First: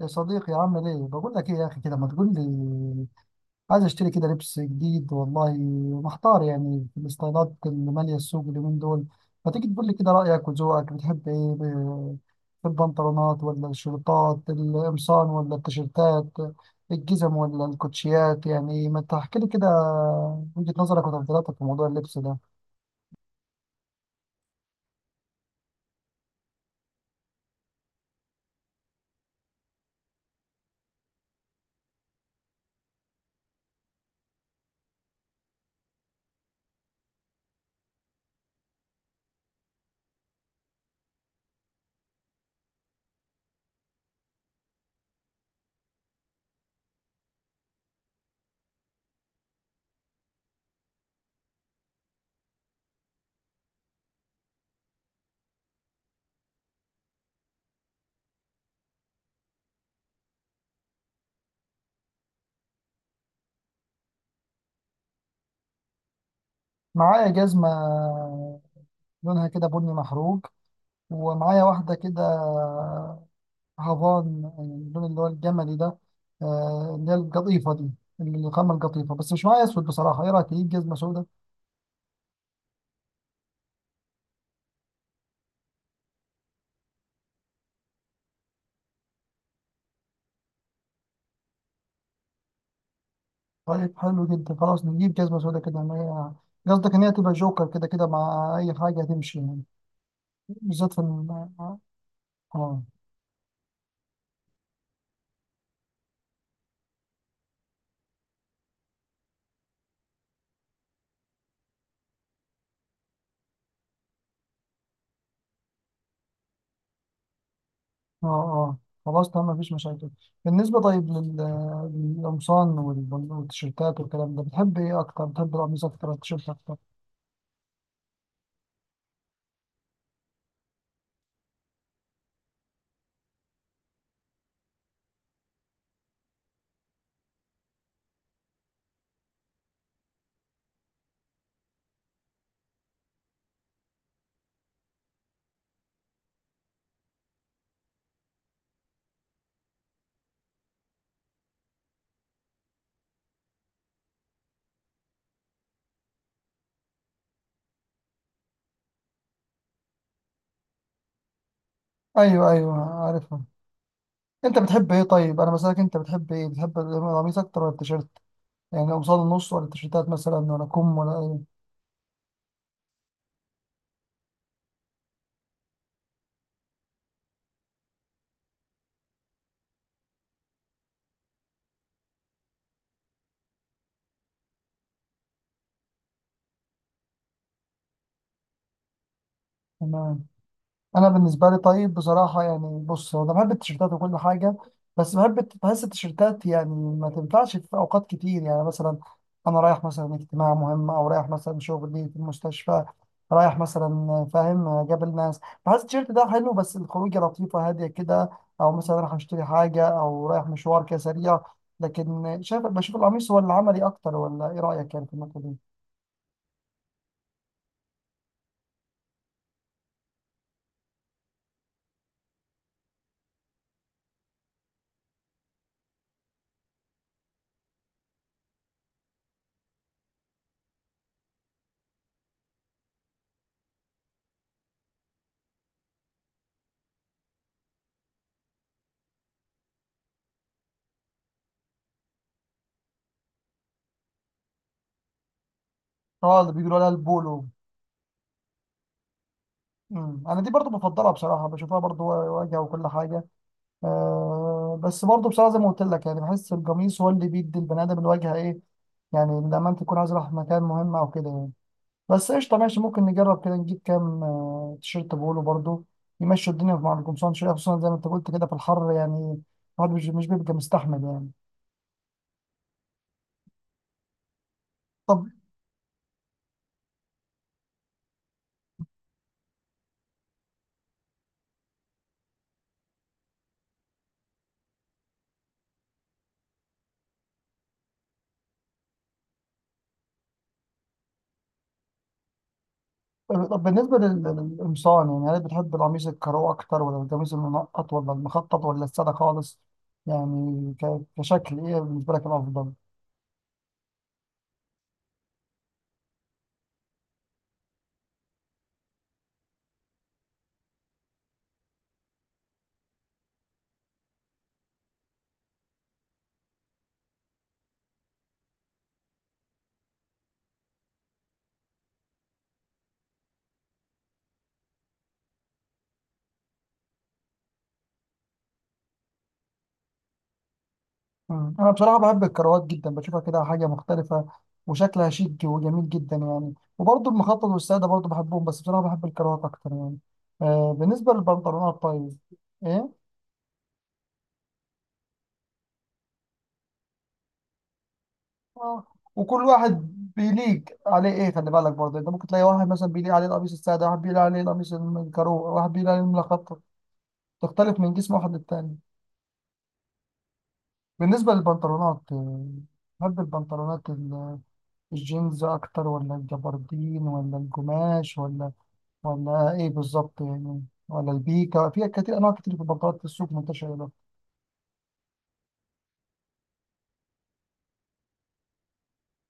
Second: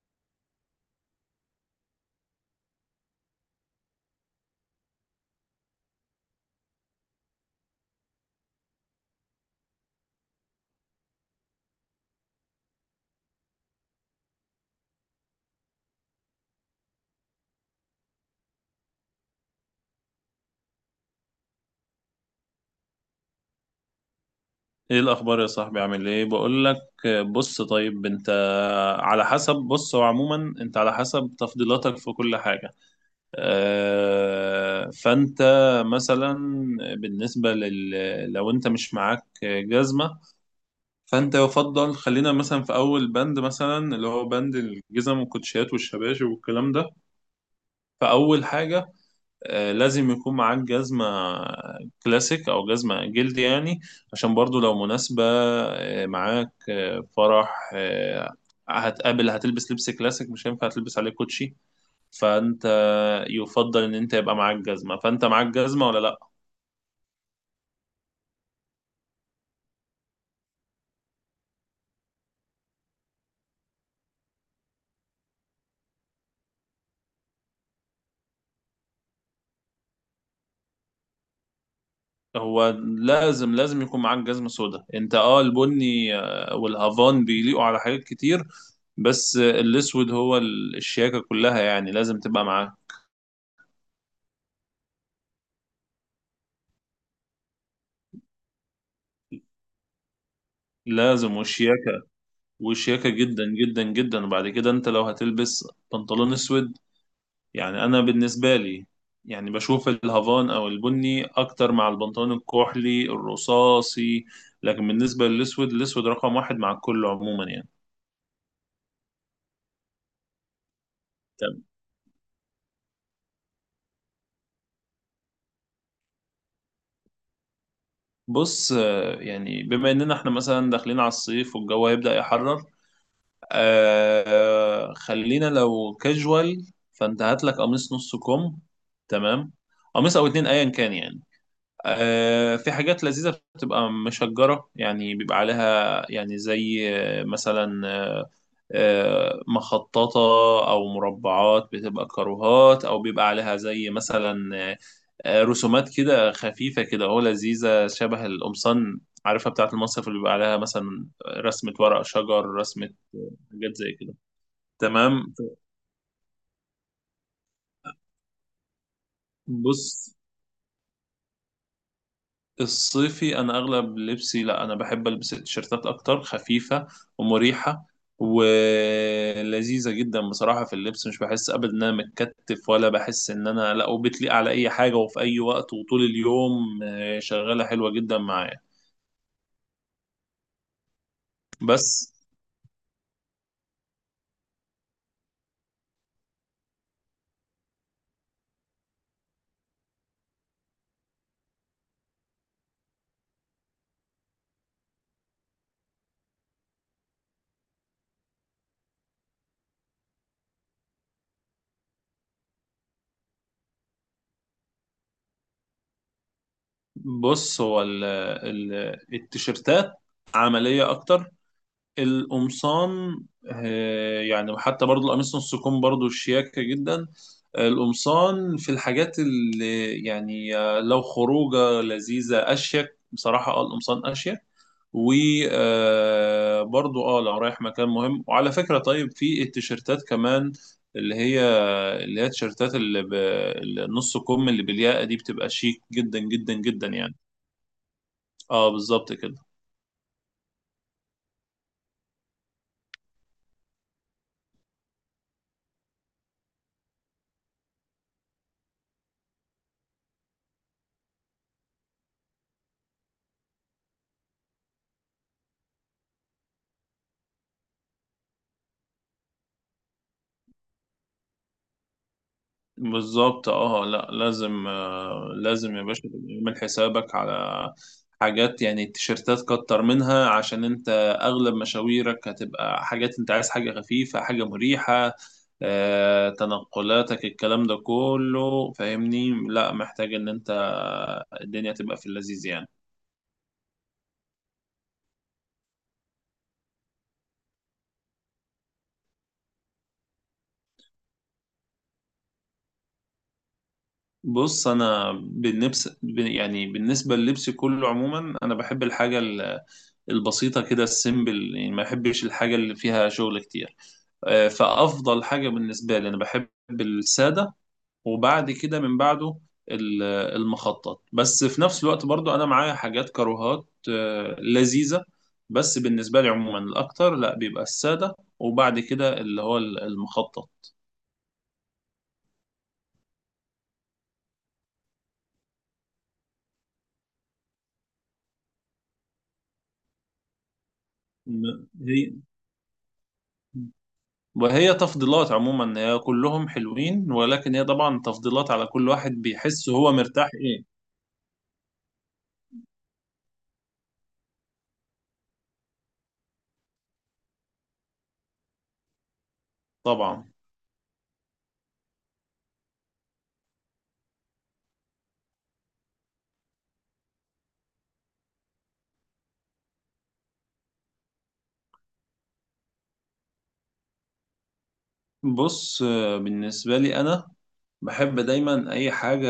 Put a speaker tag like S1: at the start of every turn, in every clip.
S1: يا صديقي، عامل ايه؟ بقول لك ايه يا اخي، كده ما تقول لي. عايز اشتري كده لبس جديد والله. محتار يعني في الستايلات اللي ماليه السوق اليومين دول. ما تيجي تقول لي كده رايك وذوقك، بتحب ايه في البنطلونات ولا الشورتات، القمصان ولا التيشيرتات، الجزم ولا الكوتشيات؟ يعني ما تحكي لي كده وجهه نظرك وتفضيلاتك في موضوع اللبس ده.
S2: ايه الاخبار يا صاحبي؟ عامل ايه؟ بقول لك بص، طيب انت على حسب، بص هو عموما انت على حسب تفضيلاتك في كل حاجه. فانت مثلا بالنسبه لل لو انت مش معاك جزمه، فانت يفضل، خلينا مثلا في اول بند، مثلا اللي هو بند الجزم والكوتشيات والشباشب والكلام ده. فاول حاجه، لازم يكون معاك جزمة كلاسيك أو جزمة جلد يعني، عشان برضو لو مناسبة معاك فرح هتقابل، هتلبس لبس كلاسيك، مش هينفع تلبس عليه كوتشي. فأنت يفضل إن أنت يبقى معاك جزمة. فأنت معاك جزمة ولا لأ؟
S1: معايا جزمه لونها كده بني محروق، ومعايا واحده كده هافان، يعني اللون اللي هو الجملي ده، اللي هي القطيفة دي، الخامة القطيفة. بس مش معايا أسود. بصراحة إيه رأيك تجيب جزمة سوداء؟
S2: هو لازم يكون معاك جزمة سودا. أنت أه، البني والهافان بيليقوا على حاجات كتير، بس الأسود هو الشياكة كلها، يعني لازم تبقى معاه.
S1: طيب حلو جدا، خلاص نجيب جزمة سوداء كده ما. هي قصدك إن هي تبقى جوكر كده كده، مع أي حاجة هتمشي يعني. بالذات في الم...
S2: لازم،
S1: آه
S2: والشياكة
S1: آه،
S2: وشياكة جدا جدا جدا. وبعد كده انت لو هتلبس بنطلون اسود، يعني انا بالنسبة لي، يعني بشوف الهافان او البني اكتر مع البنطلون الكحلي الرصاصي، لكن بالنسبة للاسود، الاسود رقم واحد مع الكل عموما يعني.
S1: آه، آه. خلاص تمام، مفيش مشاكل. بالنسبة طيب
S2: طب
S1: للقمصان والتيشيرتات والكلام ده، بتحب إيه أكتر؟ بتحب القميص أكتر ولا التيشيرت أكتر؟
S2: بص، يعني بما اننا احنا مثلا داخلين على الصيف والجو هيبدأ يحرر، آه خلينا لو كاجوال، فانت هات لك قميص نص كم. تمام، قميص او اتنين ايا كان يعني. في حاجات لذيذة بتبقى مشجرة، يعني بيبقى عليها يعني زي آه، مثلا آه، آه، مخططة أو مربعات بتبقى كاروهات، أو بيبقى عليها زي مثلا رسومات كده خفيفة كده، هو لذيذة شبه القمصان، عارفها بتاعة المصيف اللي بيبقى عليها مثلا رسمة ورق شجر
S1: أيوه، أيوه،
S2: رسمة.
S1: عارفها.
S2: حاجات زي كده.
S1: انت بتحب ايه
S2: تمام،
S1: طيب؟ انا بسألك انت بتحب ايه، بتحب القميص اكتر ولا التيشيرت؟ يعني قمصان النص ولا التيشيرتات
S2: بص
S1: مثلا ولا كم ولا ايه؟
S2: الصيفي انا اغلب لبسي، لا انا بحب البس التيشيرتات اكتر، خفيفه ومريحه ولذيذه جدا بصراحه في اللبس، مش بحس ابدا ان انا متكتف، ولا بحس ان انا، لا، وبتليق على اي حاجه وفي اي وقت وطول اليوم شغاله حلوه جدا معايا.
S1: تمام. انا بالنسبه لي طيب
S2: بس
S1: بصراحه، يعني بص هو انا بحب التيشيرتات وكل حاجه. بس بحب بحس التيشيرتات يعني ما تنفعش في اوقات كتير. يعني مثلا انا رايح مثلا اجتماع مهم، او رايح مثلا شغلي في المستشفى، رايح مثلا فاهم قابل ناس، بحس التيشيرت ده حلو بس الخروجه لطيفه هاديه كده، او مثلا رايح اشتري حاجه او رايح مشوار كده سريع. لكن بشوف القميص هو اللي عملي اكتر، ولا ايه رايك يعني في النقطه دي؟
S2: بص هو التيشيرتات عمليه اكتر. القمصان، يعني حتى برضو القميص نص كم برضو شياكه جدا. القمصان في الحاجات اللي يعني لو خروجه لذيذه، اشيك بصراحه، اه القمصان اشيك، وبرضو اه لو رايح مكان مهم. وعلى فكره طيب، في التيشيرتات كمان اللي هي اللي هي التيشيرتات النص كم اللي بالياقه دي، بتبقى شيك جدا
S1: اه، اللي
S2: جدا
S1: بيقولوا
S2: جدا
S1: عليها
S2: يعني.
S1: البولو.
S2: اه بالظبط كده.
S1: انا دي برضو بفضلها بصراحه، بشوفها برضو واجهه وكل حاجه. بس برضه بصراحة زي ما قلت لك، يعني بحس القميص هو اللي بيدي البني آدم الواجهة، إيه يعني لما أنت تكون عايز رايح مكان مهم أو كده يعني. بس قشطة ماشي، ممكن نجرب كده نجيب كام تيشيرت بولو برضه يمشوا الدنيا مع القمصان شوية، خصوصا زي ما أنت قلت كده في الحر، يعني الواحد مش بيبقى مستحمل يعني.
S2: بالظبط، اه لا لازم،
S1: طب،
S2: لازم يا باشا تبقى عامل حسابك على حاجات، يعني التيشيرتات كتر منها، عشان انت اغلب مشاويرك هتبقى حاجات، انت عايز حاجة خفيفة، حاجة مريحة، تنقلاتك، الكلام ده كله فاهمني، لا محتاج ان انت الدنيا تبقى في اللذيذ يعني.
S1: طب بالنسبة للقمصان، يعني هل بتحب القميص الكارو أكتر ولا القميص المنقط ولا المخطط ولا السادة خالص؟ يعني كشكل إيه بالنسبة لك الأفضل؟
S2: بص انا بالنفس يعني بالنسبة للبس كله عموما، انا بحب الحاجة البسيطة كده، السيمبل يعني، ما بحبش الحاجة اللي فيها شغل كتير. فأفضل حاجة بالنسبة لي، أنا بحب السادة، وبعد كده من بعده ال- المخطط، بس في نفس الوقت برضو أنا معايا حاجات كروهات لذيذة، بس بالنسبة لي عموما الأكتر لا بيبقى السادة، وبعد كده اللي هو المخطط.
S1: مم. انا بصراحه بحب الكروات جدا، بشوفها كده حاجه مختلفه وشكلها شيك وجميل جدا يعني. وبرضه المخطط والساده برضه بحبهم، بس بصراحه بحب الكروات اكتر يعني. بالنسبه للبنطلونات
S2: هي
S1: طيب. ايه؟
S2: وهي تفضيلات عموما، هي كلهم حلوين، ولكن هي طبعا تفضيلات، على
S1: آه.
S2: كل واحد
S1: وكل
S2: بيحس
S1: واحد
S2: هو مرتاح
S1: بيليق
S2: ايه.
S1: عليه ايه، خلي بالك برضه انت ممكن تلاقي واحد مثلا بيليق عليه القميص الساده، واحد بيليق عليه القميص الكرو، واحد بيليق عليه المخطط. تختلف من جسم واحد للتاني.
S2: طبعا،
S1: بالنسبه للبنطلونات، بحب البنطلونات الجينز اكتر ولا الجبردين ولا الجماش ولا، ولا ايه بالظبط يعني؟ ولا البيكا، في كتير انواع كتير، في البطاطا في السوق منتشره ده.
S2: بص بالنسبة لي أنا بحب دايما أي حاجة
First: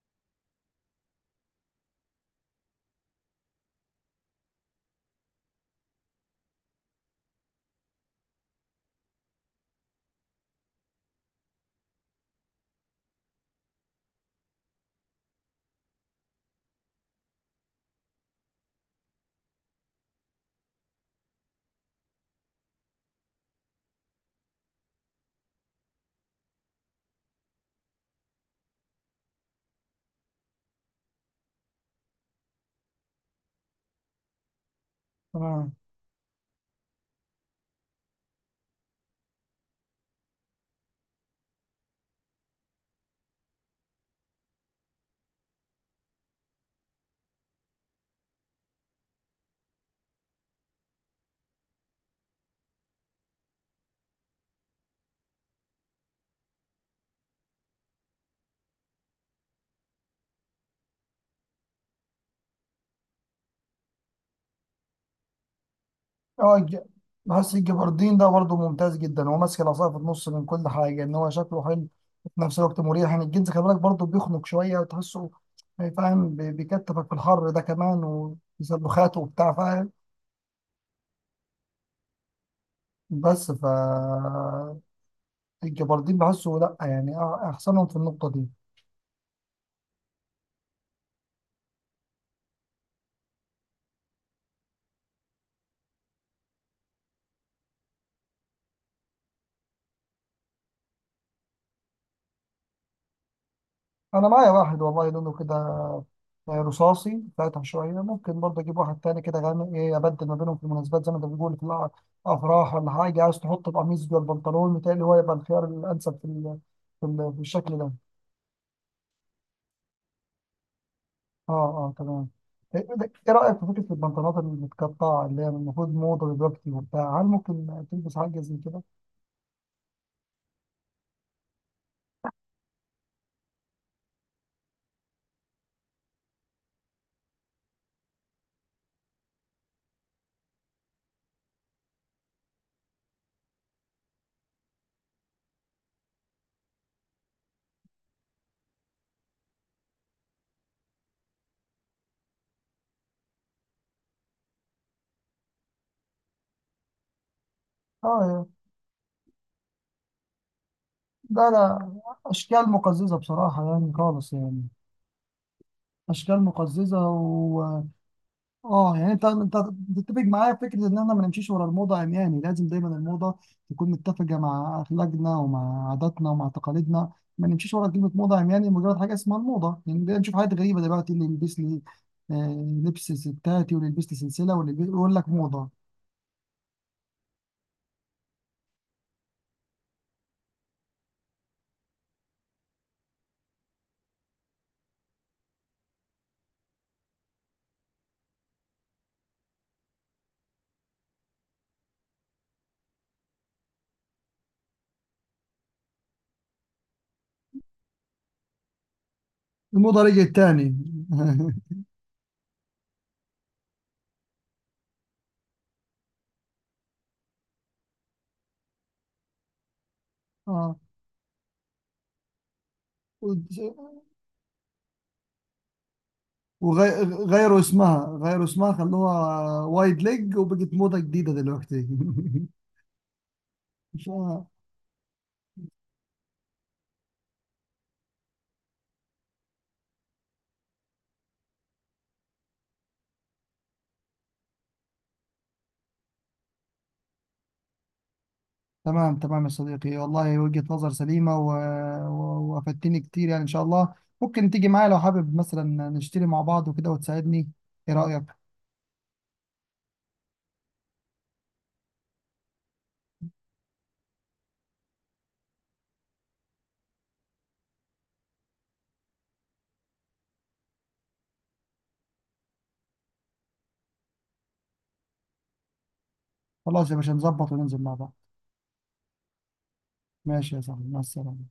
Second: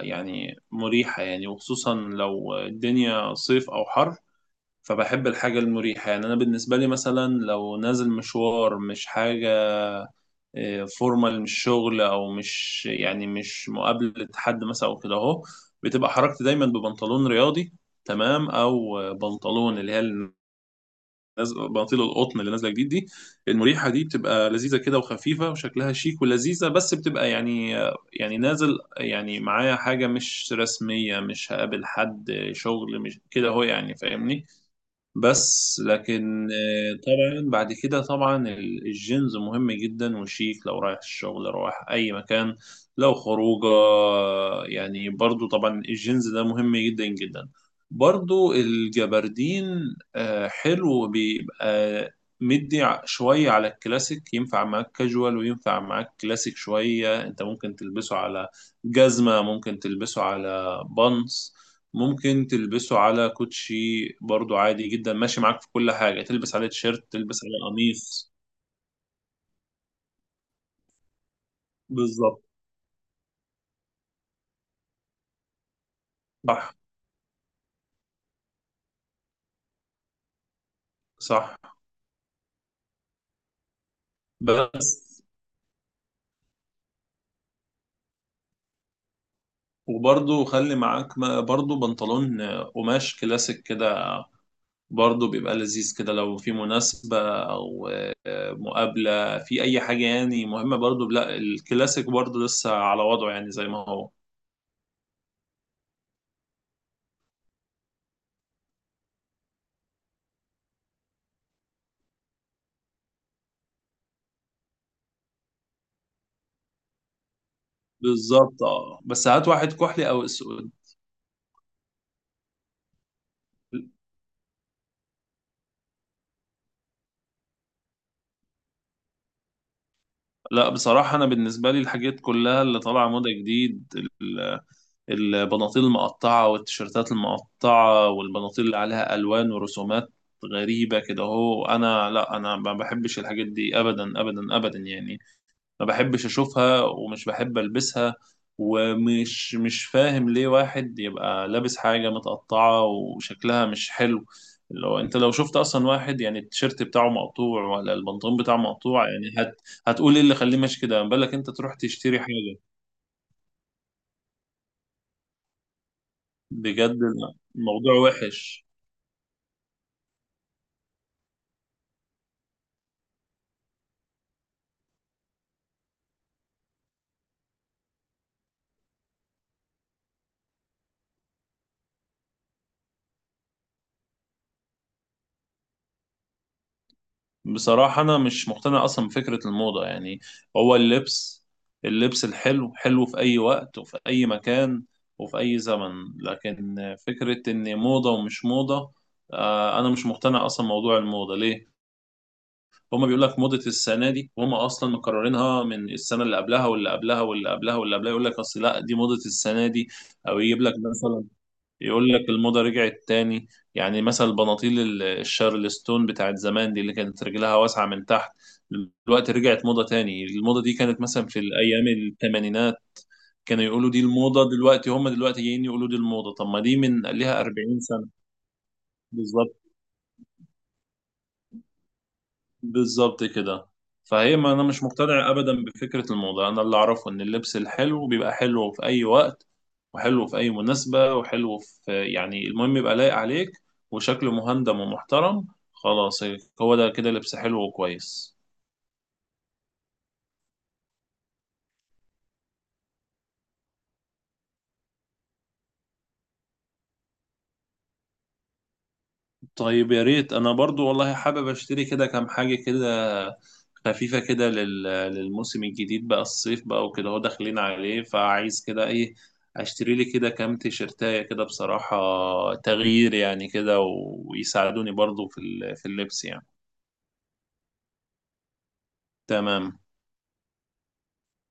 S2: يعني مريحة، يعني وخصوصا لو الدنيا صيف أو حر، فبحب الحاجة المريحة. يعني أنا بالنسبة لي مثلا لو نازل مشوار مش حاجة فورمال، مش شغل أو مش يعني مش مقابلة حد مثلا أو كده أهو، بتبقى حركتي دايما ببنطلون رياضي، تمام، أو بنطلون اللي هي بناطيل القطن اللي نازله جديد دي، المريحه دي، بتبقى لذيذه كده وخفيفه وشكلها شيك ولذيذه، بس بتبقى يعني، يعني نازل يعني معايا حاجه مش رسميه، مش هقابل حد شغل مش كده، هو يعني فاهمني.
S1: تمام.
S2: بس لكن طبعا بعد كده طبعا الجينز مهم جدا وشيك لو رايح الشغل، رايح اي مكان، لو خروجه يعني برضو طبعا الجينز ده مهم جدا جدا. برضو الجبردين حلو، بيبقى مدي شوية على الكلاسيك، ينفع معاك كاجوال وينفع معاك كلاسيك شوية، انت ممكن تلبسه على جزمة، ممكن تلبسه على بانس، ممكن تلبسه على كوتشي، برضو عادي جدا ماشي معاك في كل حاجة، تلبس
S1: اه،
S2: عليه تيشيرت، تلبس
S1: بحس
S2: عليه
S1: الجبردين ده
S2: قميص.
S1: برضه ممتاز جدا، هو ماسك العصايه في النص من كل حاجه، ان هو شكله حلو وفي
S2: بالظبط،
S1: نفس الوقت مريح. يعني الجنس خلي بالك برضه بيخنق شويه وتحسه، يعني فاهم،
S2: صح،
S1: بيكتفك في الحر ده كمان، وسلوخاته وبتاع فاهم.
S2: صح،
S1: بس ف
S2: بس،
S1: الجبردين بحسه لا، يعني احسنهم في النقطه دي.
S2: وبرضو خلي معاك برضو بنطلون قماش كلاسيك كده، برضو بيبقى لذيذ كده لو في مناسبة أو مقابلة في أي حاجة يعني مهمة، برضو لا الكلاسيك برضو لسه على وضعه يعني زي ما هو.
S1: انا معايا واحد والله لونه كده يعني رصاصي فاتح شويه، ممكن برضه اجيب واحد تاني كده غامق، ايه، ابدل ما بينهم في المناسبات زي ما انت بتقول في افراح ولا حاجه. عايز تحط القميص جوه البنطلون، متهيألي هو يبقى الخيار الانسب في الشكل ده.
S2: بالظبط اه، بس هات واحد كحلي أو أسود.
S1: اه، اه، تمام. ايه؟ إيه رايك في فكره البنطلونات المتقطعه اللي هي المفروض موضه دلوقتي وبتاع؟ هل ممكن تلبس حاجه زي كده؟
S2: لا بصراحة أنا بالنسبة لي الحاجات كلها اللي طالعة موضة جديد، ال- البناطيل المقطعة والتيشيرتات المقطعة والبناطيل اللي عليها ألوان ورسومات غريبة كده أهو، أنا لا، أنا ما بحبش الحاجات دي أبدا أبدا أبدا يعني، ما بحبش اشوفها ومش بحب البسها، ومش مش فاهم ليه واحد يبقى لابس حاجة متقطعة وشكلها مش حلو. لو انت لو شفت اصلا واحد يعني التيشيرت بتاعه مقطوع ولا البنطلون
S1: اه.
S2: بتاعه مقطوع، يعني هتقول ايه اللي خليه ماشي كده، ما بالك
S1: ده لا،
S2: انت تروح
S1: لا،
S2: تشتري حاجة.
S1: اشكال مقززه بصراحه يعني خالص يعني. اشكال مقززه.
S2: بجد الموضوع وحش.
S1: اه، يعني انت تتفق معايا في فكره ان احنا ما نمشيش ورا الموضه عمياني. لازم دايما الموضه تكون متفقه مع اخلاقنا ومع عاداتنا ومع تقاليدنا. ما نمشيش ورا كلمه موضه عمياني، مجرد حاجه اسمها الموضه. يعني بدأنا نشوف حاجات غريبه دلوقتي، اللي يلبس لي لبس ستاتي، واللي يلبس لي سلسله، يقول لك موضه.
S2: بصراحة أنا مش مقتنع أصلا بفكرة الموضة يعني. هو اللبس، اللبس الحلو حلو في أي وقت وفي أي مكان وفي أي زمن، لكن فكرة إن موضة ومش موضة، أنا مش مقتنع أصلا موضوع الموضة، ليه؟ هما بيقول لك موضة السنة دي، وهما أصلا مكررينها من السنة اللي قبلها واللي قبلها واللي قبلها واللي قبلها، يقول لك أصل لا دي موضة السنة دي،
S1: الموضه رجعت
S2: أو يجيب
S1: تاني.
S2: لك مثلا، يقول لك الموضة رجعت تاني. يعني مثلا البناطيل الشارلستون بتاعت زمان دي، اللي كانت رجلها واسعة من تحت، دلوقتي رجعت موضة تاني. الموضة دي
S1: اه،
S2: كانت مثلا في الأيام الثمانينات كانوا يقولوا دي الموضة، دلوقتي هم دلوقتي جايين يقولوا دي الموضة، طب ما دي من ليها
S1: وغيروا
S2: 40
S1: اسمها،
S2: سنة.
S1: غيروا اسمها، خلوها
S2: بالظبط،
S1: وايد ليج وبقت موضه جديده دلوقتي.
S2: بالظبط كده.
S1: مش.
S2: فهي ما انا مش مقتنع ابدا بفكره الموضه، انا اللي اعرفه ان اللبس الحلو بيبقى حلو في اي وقت، وحلو في اي مناسبه، وحلو في يعني المهم يبقى لايق عليك، وشكله مهندم ومحترم، خلاص، هو ده كده لبس حلو وكويس.
S1: تمام، تمام يا صديقي والله، وجهة نظر سليمة وافدتني كتير يعني. إن شاء الله ممكن تيجي معايا لو حابب، مثلا نشتري مع بعض وكده وتساعدني. إيه رأيك؟
S2: طيب يا ريت، انا برضو والله حابب اشتري كده كام حاجة كده خفيفة كده لل... للموسم الجديد بقى، الصيف بقى وكده هو داخلين عليه، فعايز كده ايه، اشتري لي كده كام تيشرتاية كده بصراحة، تغيير يعني كده، و... ويساعدوني برضو في ال... في اللبس يعني.
S1: خلاص يا باشا، نظبط وننزل مع بعض.
S2: تمام
S1: ماشي يا صاحبي، مع السلامة.